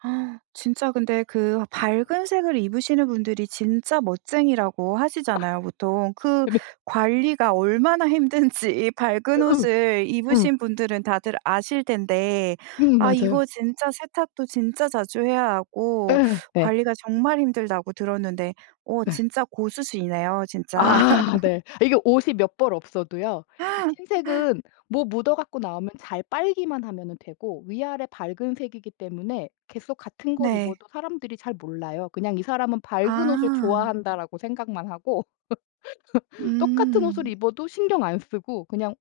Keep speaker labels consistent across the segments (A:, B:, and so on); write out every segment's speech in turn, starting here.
A: 진짜 근데 그 밝은 색을 입으시는 분들이 진짜 멋쟁이라고 하시잖아요 보통. 그
B: 근데
A: 관리가 얼마나 힘든지 밝은 옷을
B: 응.
A: 입으신 분들은 다들 아실 텐데.
B: 음,
A: 아
B: 맞아요.
A: 이거 진짜 세탁도 진짜 자주 해야 하고
B: 예. 네.
A: 관리가 정말 힘들다고 들었는데 어
B: 예.
A: 진짜 고수시네요 진짜.
B: 아 네. 이게 옷이 몇 벌 없어도요. 흰색은 뭐 묻어 갖고 나오면 잘 빨기만 하면은 되고 위아래 밝은 색이기 때문에 계속 같은 걸
A: 네.
B: 입어도 사람들이 잘 몰라요. 그냥 이 사람은 '밝은 옷을
A: 아.
B: 좋아한다.'라고 생각만 하고 똑같은 옷을
A: 음.
B: 입어도 신경 안 쓰고 그냥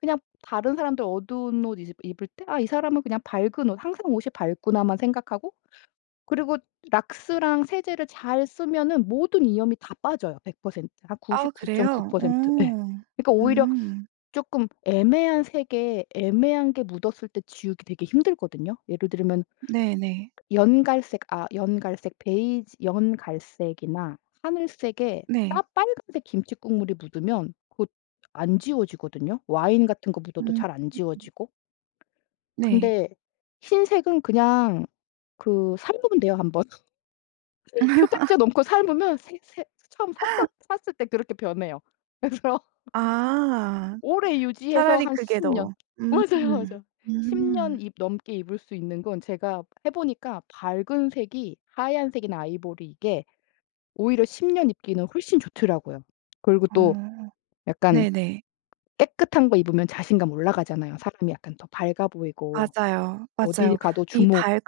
B: 그냥 다른 사람들 어두운 옷 이제 입을 때 '아 이 사람은 그냥 밝은 옷, 항상 옷이 밝구나.'만 생각하고 그리고 락스랑 세제를 잘 쓰면은 모든 이염이 다 빠져요. 100% 한
A: 아우
B: 구십구 점 구
A: 그래요? 어.
B: 퍼센트. 예. 그러니까 오히려
A: 음.
B: 조금 애매한 색의 애매한 게 묻었을 때 지우기 되게 힘들거든요. 예를 들면
A: 네네.
B: 연갈색 아 연갈색 베이지, 연갈색이나 하늘색에 까
A: 네.
B: 빨간색 김칫국물이 묻으면 그것 안 지워지거든요. 와인 같은 거 묻어도
A: 음.
B: 잘 안 지워지고.
A: 네.
B: 근데 흰색은 그냥 그 삶으면 돼요. 1 번. 표백제 넘고 삶으면 새 새 처음 샀었 샀을 때 그렇게 변해요. 그래서
A: 아.
B: 오래 유지해서
A: 차라리
B: 한
A: 그게
B: 10
A: 더
B: 년
A: 음.
B: 맞아요. 맞아요. 10 년
A: 음.
B: 입 넘게 입을 수 있는 건 제가 해 보니까 밝은 색이 하얀색이나 아이보리 이게 오히려 10 년 입기는 훨씬 좋더라고요. 그리고 또
A: 어,
B: 약간
A: 네네.
B: 깨끗한 거 입으면 자신감 올라가잖아요. 사람이 약간 더 밝아 보이고
A: 맞아요,
B: 어딜
A: 맞아요.
B: 가도
A: 이
B: 주목
A: 밝으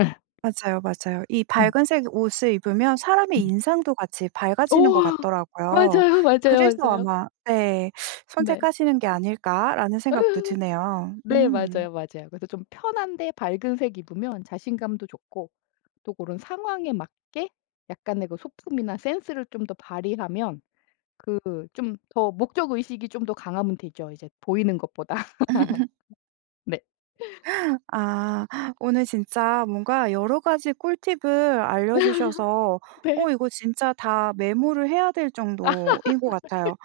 B: 예.
A: 맞아요, 맞아요. 이
B: 음.
A: 밝은 색 옷을 입으면 사람의
B: 음.
A: 인상도 같이
B: 어.
A: 밝아지는 것 같더라고요.
B: 맞아요, 맞아요,
A: 그래서
B: 맞아요.
A: 아마 네,
B: 네.
A: '선택하시는 게 아닐까?'라는
B: 예.
A: 생각도 드네요.
B: 네
A: 음.
B: 맞아요, 맞아요. 그래서 좀 편한데 밝은 색 입으면 자신감도 좋고 또 고런 상황에 맞게 약간의 뭐 소품이나 센스를 좀 더 발휘하면 그 좀 더 목적의식이 좀 더 강하면 되죠. 이제 보이는 것보다. 네.
A: 아 오늘 진짜 뭔가 여러 가지 꿀팁을 알려 주셔서
B: 네.
A: 어 이거 진짜 다 메모를 해야 될 정도인 것 같아요.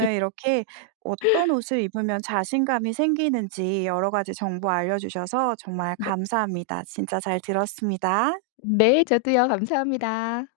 B: 아니
A: 이렇게 어떤 옷을 입으면 자신감이 생기는지 여러 가지 정보 알려 주셔서 정말
B: 네.
A: 감사합니다. 진짜 잘 들었습니다.
B: 네, 저도요. 감사합니다.